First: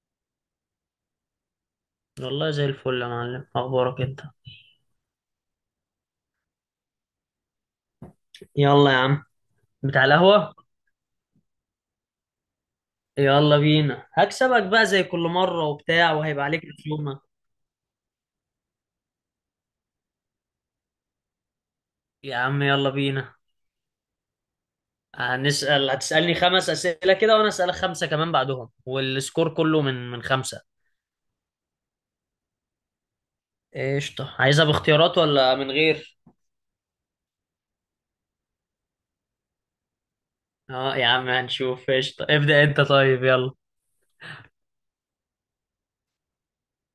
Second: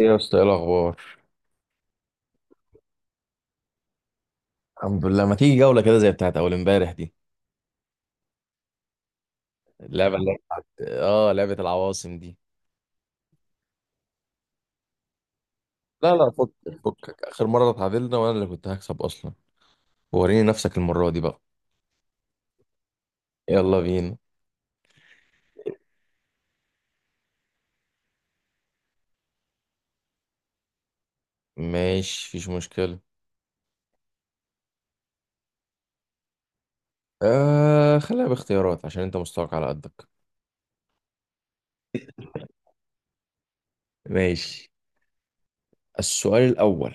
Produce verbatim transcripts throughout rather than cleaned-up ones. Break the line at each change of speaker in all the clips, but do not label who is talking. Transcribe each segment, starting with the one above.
ايه يا اسطى، ايه الاخبار؟
والله زي الفل يا معلم، اخبارك انت؟
الحمد لله. ما تيجي جوله كده زي بتاعت اول امبارح دي؟
يلا يا عم. بتاع
اللعبه اللي هي
القهوة.
بتاعت اه لعبه العواصم دي.
يلا بينا هكسبك بقى زي كل مرة وبتاع،
لا لا،
وهيبقى
فكك.
عليك رسومة.
فكك، اخر مره اتعادلنا وانا اللي كنت هكسب اصلا. وريني نفسك المره دي بقى.
يا عم يلا بينا.
يلا بينا.
هنسأل، هتسألني خمس أسئلة كده، وانا أسألك خمسة كمان بعدهم، والسكور كله من من خمسة.
ماشي، مفيش مشكله.
قشطة، عايزها باختيارات ولا من غير؟
آه، خليها باختيارات عشان انت مستواك على قدك.
اه يا عم هنشوف. قشطة، ابدأ انت طيب يلا.
ماشي. السؤال الاول.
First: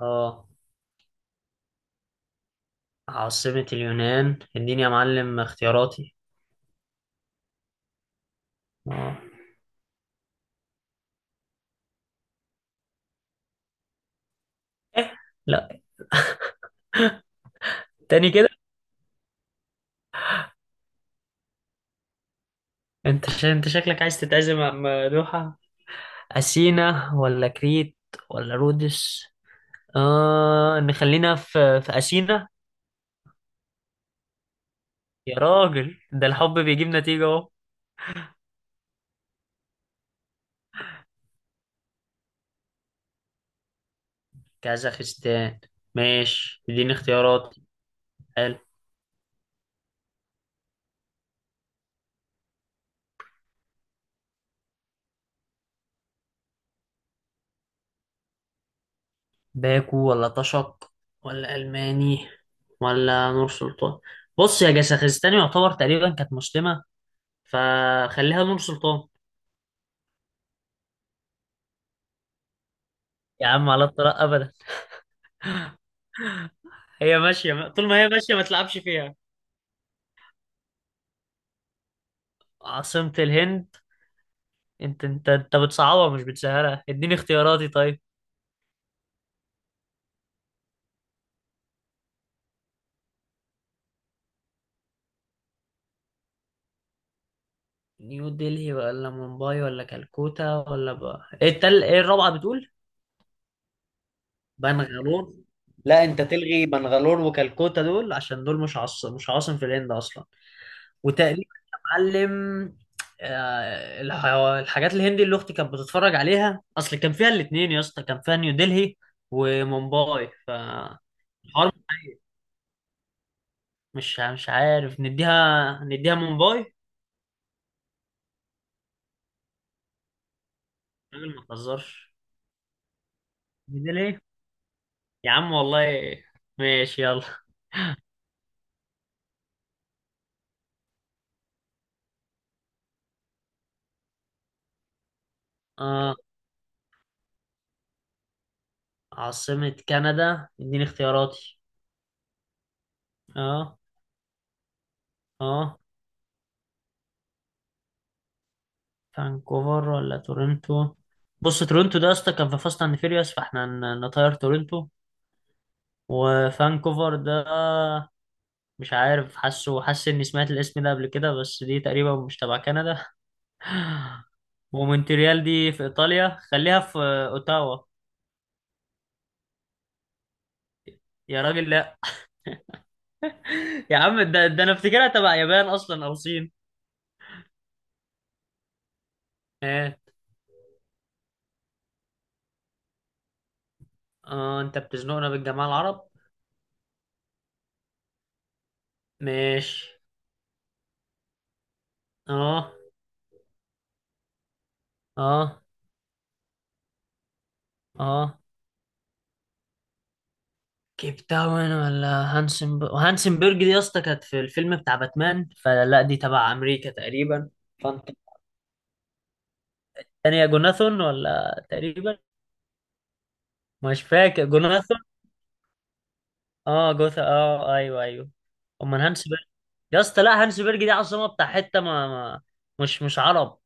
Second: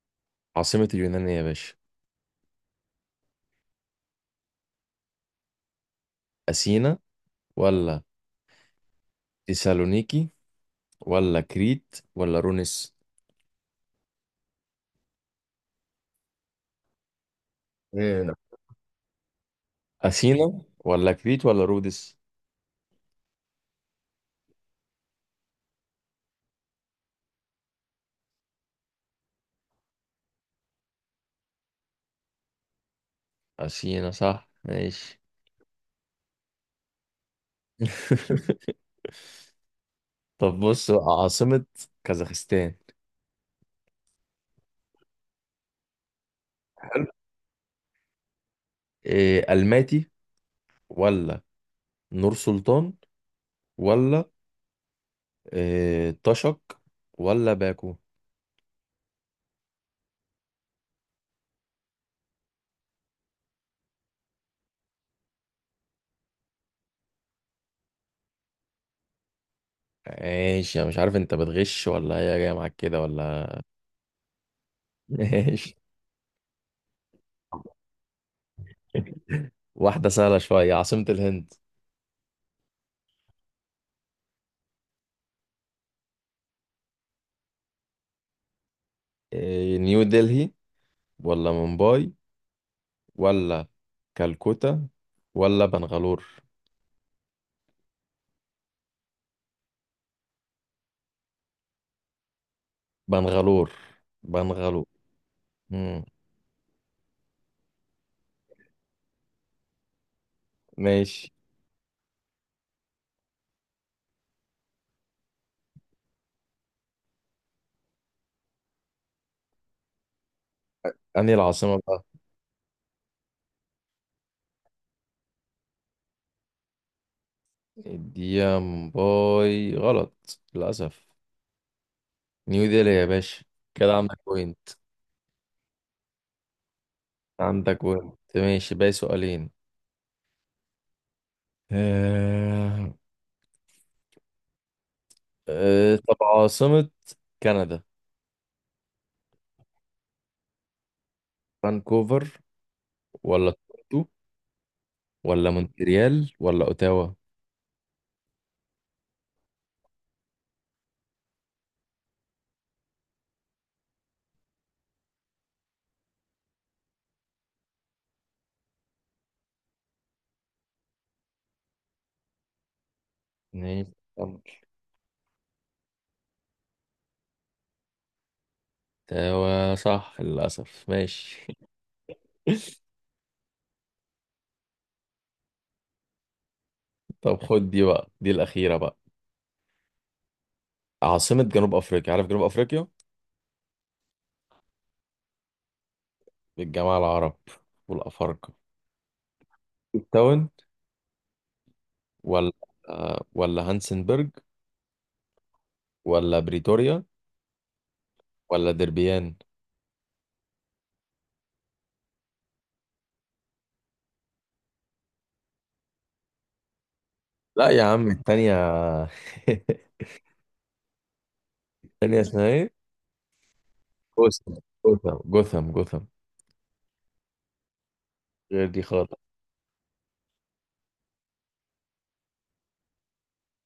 اه.
عاصمه اليونان إيه يا باشا؟
عاصمة اليونان، اديني يا معلم اختياراتي.
اثينا، ولا
اه.
تسالونيكي، ولا كريت، ولا رونس؟
لا. تاني
ايه؟
كده.
اثينا ولا كريت ولا رودس؟
انت ش... انت شكلك عايز تتعزم عم دوحة. أثينا ولا كريت ولا رودس؟ آه نخلينا في في أثينا.
أثينا صح، ماشي.
يا راجل، ده الحب بيجيب نتيجة اهو.
طب بص بقى، عاصمة كازاخستان.
كازاخستان. ماشي، اديني
حلو.
اختيارات. حلو.
إيه، ألماتي، ولا نور سلطان، ولا إيه طشق، ولا باكو؟
باكو ولا طشق ولا ألماني ولا نور سلطان؟ بص، يا كازاخستان يعتبر تقريبا كانت مسلمة، فخليها نور سلطان.
ماشي، أنا مش عارف أنت بتغش ولا هي جاية معاك كده
يا
ولا.
عم على الطلاق أبدا.
ماشي.
هي ماشية، طول ما هي ماشية ما تلعبش فيها.
واحدة سهلة شوية، عاصمة الهند.
عاصمة الهند. انت انت انت بتصعبها مش بتسهلها، اديني اختياراتي طيب.
إيه، نيو دلهي، ولا مومباي، ولا كالكوتا، ولا بنغالور؟
نيو دلهي ولا مومباي ولا كالكوتا، ولا بقى ايه التل... ايه الرابعة بتقول؟
بنغالور، بنغالور.
بنغالور.
مم.
لا، انت تلغي بنغالور وكالكوتا، دول عشان دول مش عاص... مش عاصم في الهند اصلا.
ماشي،
وتقريبا، يا معلم، آه، الح... الحاجات الهندي اللي اختي كانت بتتفرج عليها، اصل كان فيها الاتنين يا اسطى، كان فيها نيو دلهي ومومباي فالحوار.
أنهي العاصمة بقى؟
مش مش عارف، نديها نديها مومباي.
الديم باي غلط للأسف.
راجل ما تهزرش.
نيو ديلي يا باشا. كده
نزل
عندك
ايه؟
بوينت.
يا عم والله. ماشي يلا.
عندك بوينت، ماشي، باقي سؤالين. آه... آه...
اه،
طب عاصمة كندا.
عاصمة كندا، اديني اختياراتي.
فانكوفر، ولا
اه.
تورنتو، ولا
اه.
مونتريال، ولا أوتاوا؟
فانكوفر ولا تورنتو؟ بص، تورنتو ده يا اسطى كان في فاست اند فيريوس، فاحنا ن- نطير تورنتو. وفانكوفر ده مش عارف، حاسه حاسس اني سمعت الاسم ده قبل كده، بس دي تقريبا مش تبع كندا.
ماشي، كمل.
ومونتريال دي في ايطاليا. خليها في اوتاوا.
أوتاوا صح للأسف،
يا
ماشي.
راجل لا. يا عم ده, ده انا افتكرها تبع يابان اصلا او صين.
طب خد دي بقى، دي الأخيرة بقى.
آه.
عاصمة جنوب أفريقيا، عارف جنوب أفريقيا؟
اه، انت بتزنقنا بالجماعة العرب.
الجماعة العرب والأفارقة.
ماشي.
كيب تاون، ولا
اه.
ولا هانسنبرج،
اه.
ولا بريتوريا،
اه.
ولا دربيان؟
كيب تاون ولا هانسن هانسنبرج دي يا اسطى كانت في الفيلم بتاع باتمان، فلا دي تبع امريكا تقريبا.
لا يا عم،
فانت،
التانية.
الثانية جوناثون ولا تقريبا.
التانية اسمها ايه؟
مش فاكر،
جوثام.
جوناثون.
جوثام، جوثام، جوثام.
اه جوثا، اه ايوه ايوه.
غير دي
امال
خالص.
هانسنبرج؟ يا اسطى لا، هانسنبرج دي عاصمة بتاع حتة ما, ما مش مش عرب،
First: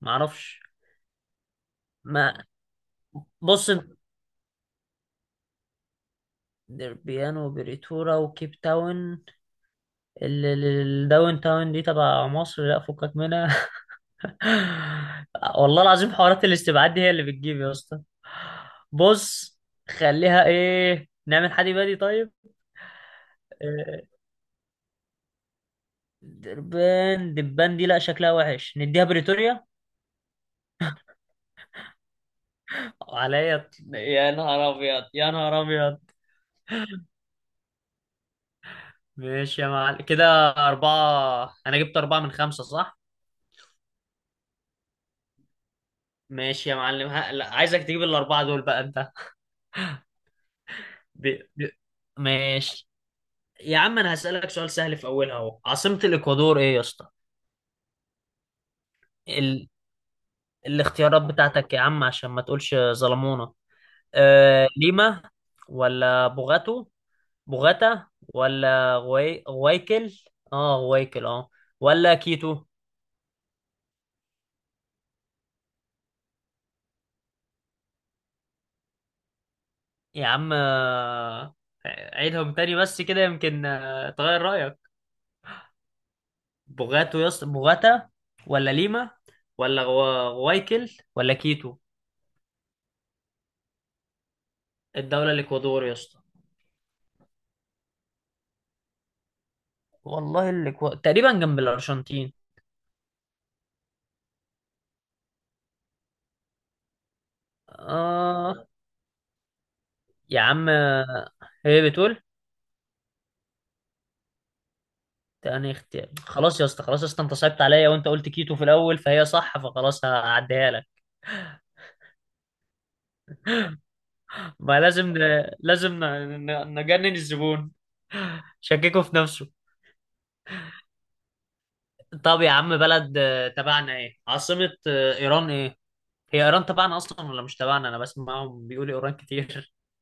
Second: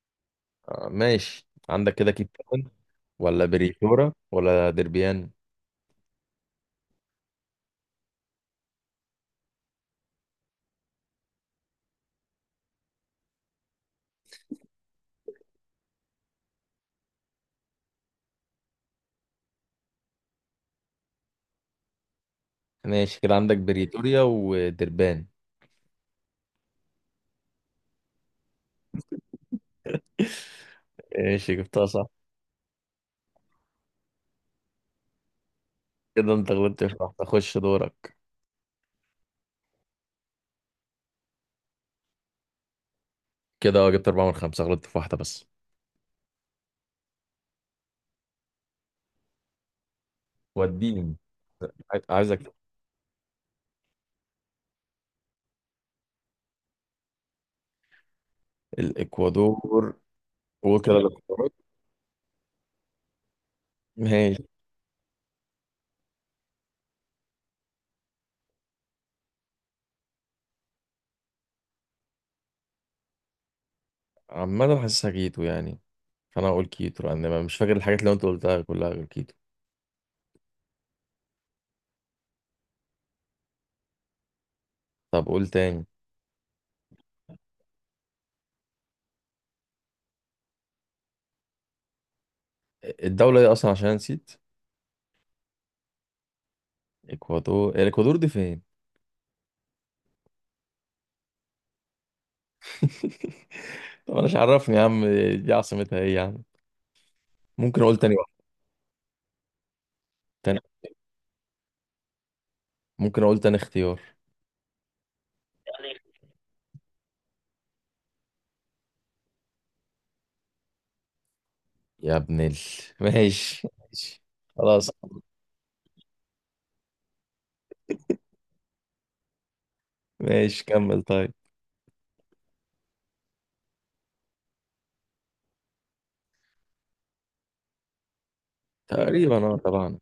ما اعرفش.
آه، ماشي، عندك كده كيب
ما
تاون ولا
بص انت-
بريتورا ولا دربيان؟
دربيان وبريتورا وكيب تاون. الداون تاون دي تبع مصر، لا فكك منها. والله العظيم، حوارات الاستبعاد دي هي اللي بتجيب يا اسطى. بص، خليها ايه، نعمل حدي بادي طيب.
ماشي، كده عندك
آه،
بريتوريا ودربان.
دبان دبان دي لا شكلها وحش. نديها بريتوريا.
ماشي، جبتها صح.
عليا يا نهار ابيض، يا نهار ابيض.
كده انت غلطت في واحدة، خش دورك.
ماشي يا معلم كده. أربعة، أنا جبت أربعة من خمسة صح؟
كده اه، جبت أربعة من خمسة، غلطت في واحدة بس.
ماشي يا معلم. ها... لا عايزك تجيب الأربعة دول بقى أنت.
وديني،
ب... ب...
عايزك.
ماشي. يا عم انا هسألك سؤال سهل في اولها اهو، عاصمة الاكوادور ايه يا اسطى؟ ال...
الإكوادور. قول كده
الاختيارات
الاختيارات.
بتاعتك يا عم عشان ما تقولش ظلمونا.
ماشي.
آه... ليما، ولا بوغاتو بوغاتا، ولا غوي... غويكل، اه غويكل اه، ولا كيتو.
عمال حاسسها كيتو يعني. فانا هقول كيتو لان ما- مش فاكر الحاجات اللي انت قلتها كلها غير كيتو.
يا عم آه، عيدهم تاني بس كده يمكن آه، تغير رأيك.
طب قول تاني.
بوغاتو يا اسطى، بوغاتا ولا ليما، ولا غو... غويكل، ولا كيتو.
الدولة دي اصلا عشان نسيت.
الدولة الاكوادور يا اسطى.
اكوادور، الاكوادور دي فين؟
والله اللي كو... تقريبا جنب الأرجنتين.
طب انا مش، عرفني يا عم. دي عاصمتها ايه يا عم؟ ممكن اقول تاني واحد؟
آه. يا
تاني.
عم هي بتقول.
ممكن اقول تاني اختيار؟
تاني اختيار، خلاص يا اسطى، خلاص يا اسطى، انت صعبت عليا وانت قلت كيتو في الأول فهي صح، فخلاص هعديها لك.
يا ابن ال ماشي ماشي.
ما
خلاص.
لازم ن... لازم ن... ن- نجنن الزبون، شككه في نفسه.
ماشي كمل طيب.
طب يا عم، بلد آه، تبعنا، ايه عاصمة آه، إيران ايه؟ هي إيران تبعنا أصلا ولا مش تبعنا؟ أنا بسمعهم بيقولوا إيران
تقريبا، اه،
كتير.
طبعا.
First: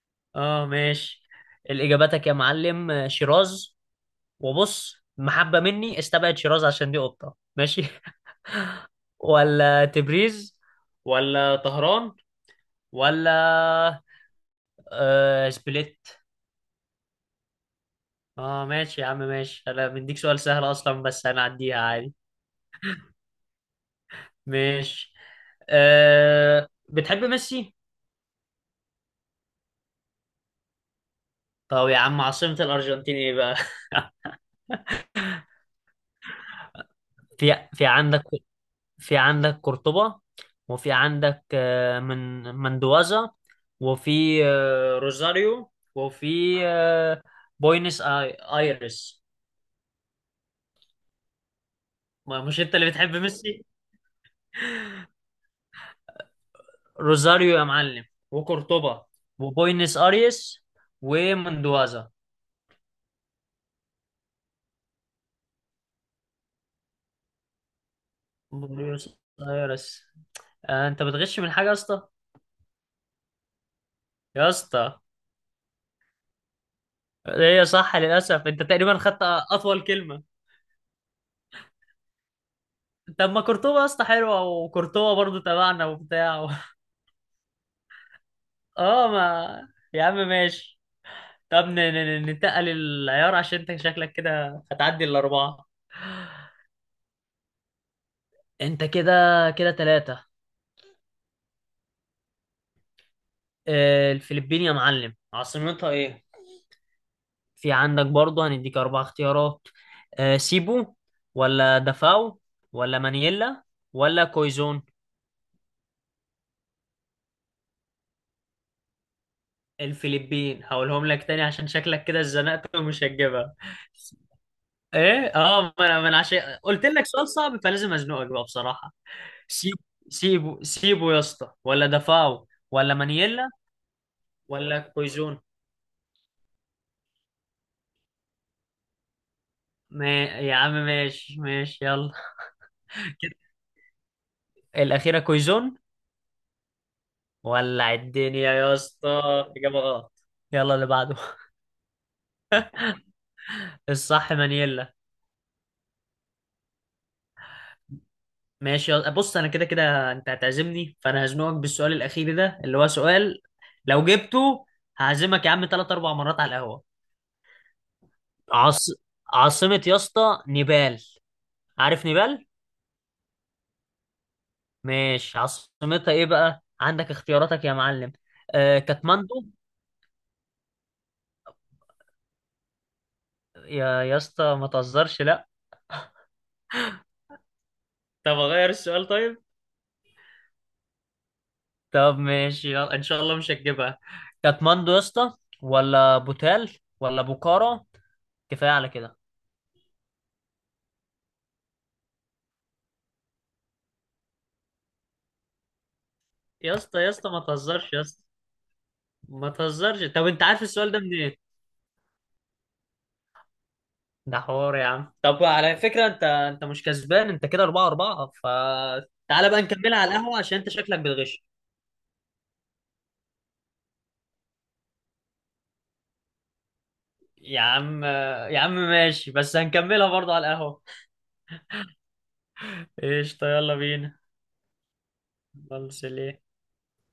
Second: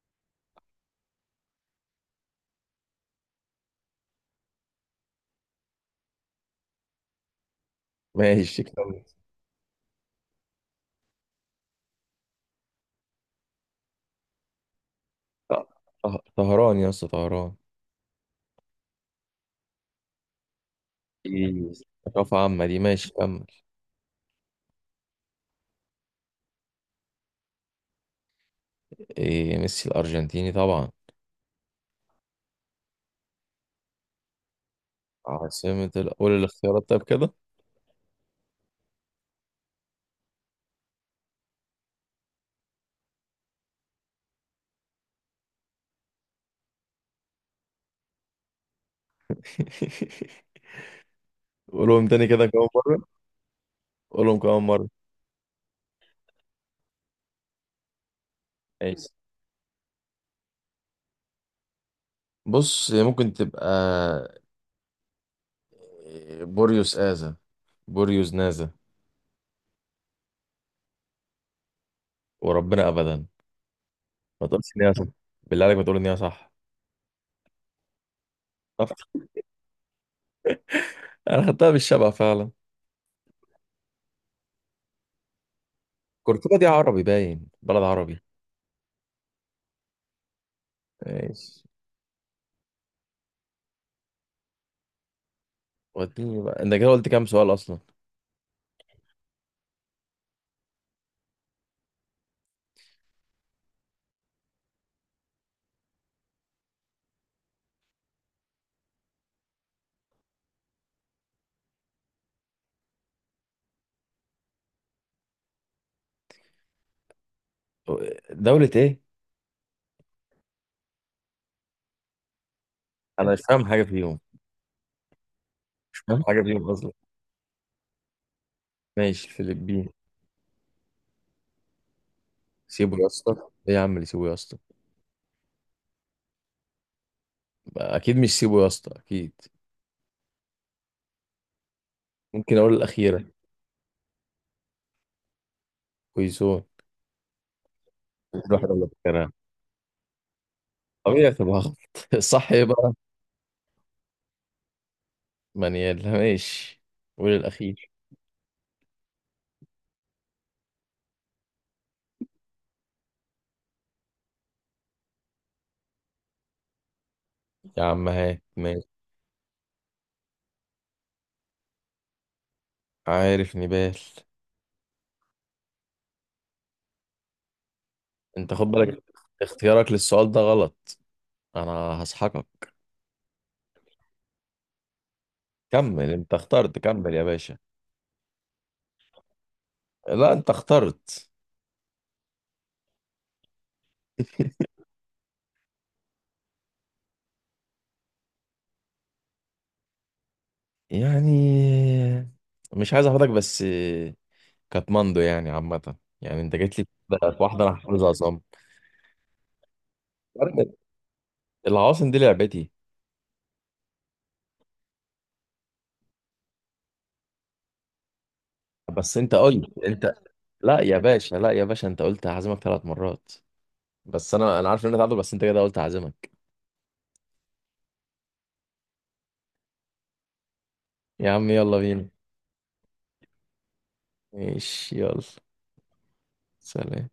اه ماشي. الإجاباتك يا معلم، آه، شيراز. وبص محبة مني استبعد شيراز عشان دي قطة، ماشي.
ماشي كمل.
ولا تبريز، ولا طهران، ولا آه
ط-
سبليت.
طه- طهران يا اسطى، طهران.
اه ماشي يا عم، ماشي انا بديك سؤال سهل اصلا بس
إيه،
هنعديها عادي.
ثقافة عامة دي، ماشي كمل.
ماشي. آه بتحب ميسي؟
إيه، ميسي الأرجنتيني طبعا.
طب يا عم عاصمة الأرجنتين ايه بقى؟
عاصمة ال... قول الاختيارات طيب كده.
في في عندك في عندك قرطبة، وفي عندك آه، من مندوازا، وفي آه، روزاريو، وفي آه، بوينس آي ايرس.
قولهم تاني
ما
كده
مش
كمان
انت اللي
مرة.
بتحب ميسي؟
قولهم كمان مرة.
روزاريو يا معلم، وقرطبة،
ماشي.
وبوينس ايرس، ومندوازا.
بص، هي ممكن تبقى آه، بوريوس آزا، بوريوس نازا.
بوينس ايرس. آه، انت بتغش من حاجة يا اسطى؟
وربنا أبدا. ما
يا
تقولش إن هي
اسطى،
صح. بالله عليك، ما تقول إن هي صح.
هي صح للأسف. انت
طب،
تقريبا خدت أطول كلمة.
أنا خدتها بالشبع فعلا.
طب ما قرطبة يا اسطى حلوة، وقرطبة برضو تبعنا وبتاع.
كوركبا دي عربي، باين بلد عربي.
اه ما يا عم ماشي.
ماشي.
طب ن- ن- ن- ننتقل العيار، عشان انت شكلك كده هتعدي الاربعه.
وديني بقى، أنت كده قلت كام سؤال أصلا؟
انت كده، كده ثلاثه. الفلبين يا معلم عاصمتها ايه؟ في عندك برضه هنديك اربع اختيارات. آه، سيبو، ولا دافاو، ولا مانيلا، ولا كويزون.
دولة إيه؟
الفلبين. هقولهم لك تاني عشان شكلك كده اتزنقت ومش
أنا مش
هتجيبها.
فاهم حاجة فيهم.
ايه اه، ما
مش
انا ما انا
فاهم
عشان
حاجة فيهم
قلت
أصلا.
لك سؤال صعب فلازم ازنقك بقى بصراحه.
ماشي،
سيب
الفلبين.
سيبو سيبو يا اسطى، ولا دفاعه، ولا
سيبوا يا اسطى.
مانييلا،
إيه يا عم اللي سيبوا يا اسطى؟
ولا كويزون.
اكيد مش سيبو يا اسطى، اكيد.
ما يا عم ماشي، ماشي يلا.
ممكن اقول الاخيره؟
كده، الأخيرة كويزون.
كويسون.
ولع الدنيا
الواحد
يا
ولا
اسطى.
فاكرها.
إجابة غلط. يلا اللي بعده.
طبيعي تبقى غلط. صح بقى.
الصح مانييلا.
منيال، ماشي. قول الاخير.
ماشي يلا. بص أنا كده كده أنت هتعزمني، فأنا هزنقك بالسؤال الأخير ده اللي هو سؤال، لو جبته هعزمك يا عم تلات أربع مرات على القهوة.
يا عم هات،
عاص...
ماشي.
عاصمة يا اسطى نيبال، عارف نيبال؟
عارف نبال.
ماشي عاصمتها ايه بقى، عندك اختياراتك يا معلم.
انت خد
آه
بالك.
كاتماندو.
اختيارك للسؤال ده غلط. انا هسحقك.
يا يا اسطى ما تهزرش لا.
كمل، انت اخترت، كمل يا باشا.
طب اغير السؤال طيب؟
لا، انت اخترت.
طب ماشي يلا، ان شاء الله مش هتجيبها. كاتماندو يا اسطى، ولا بوتال، ولا بوكارا. كفايه على كده.
يعني مش عايز احفظك بس. كاتماندو يعني عامة. يعني انت
يا
جيت لي
اسطى يا اسطى ما
في واحدة انا
تهزرش يا
حافظها
اسطى.
صم.
ما تهزرش. طب انت عارف السؤال ده منين؟
العواصم دي لعبتي.
ده حوار يا عم. طب على فكره، انت انت مش كسبان، انت كده أربعة أربعة،
بس انت
فتعالى بقى
قلت
نكملها على
انت.
القهوه عشان انت
لا يا
شكلك
باشا،
بتغش.
لا يا باشا، انت قلت هعزمك ثلاث مرات. بس انا انا عارف ان انت تعادل، بس انت كده قلت هعزمك.
يا عم، يا عم ماشي، بس هنكملها برضه على القهوة.
يا عم يلا بينا.
ايش يلا بينا؟
ماشي، يلا.
خلص ليه؟
سلام.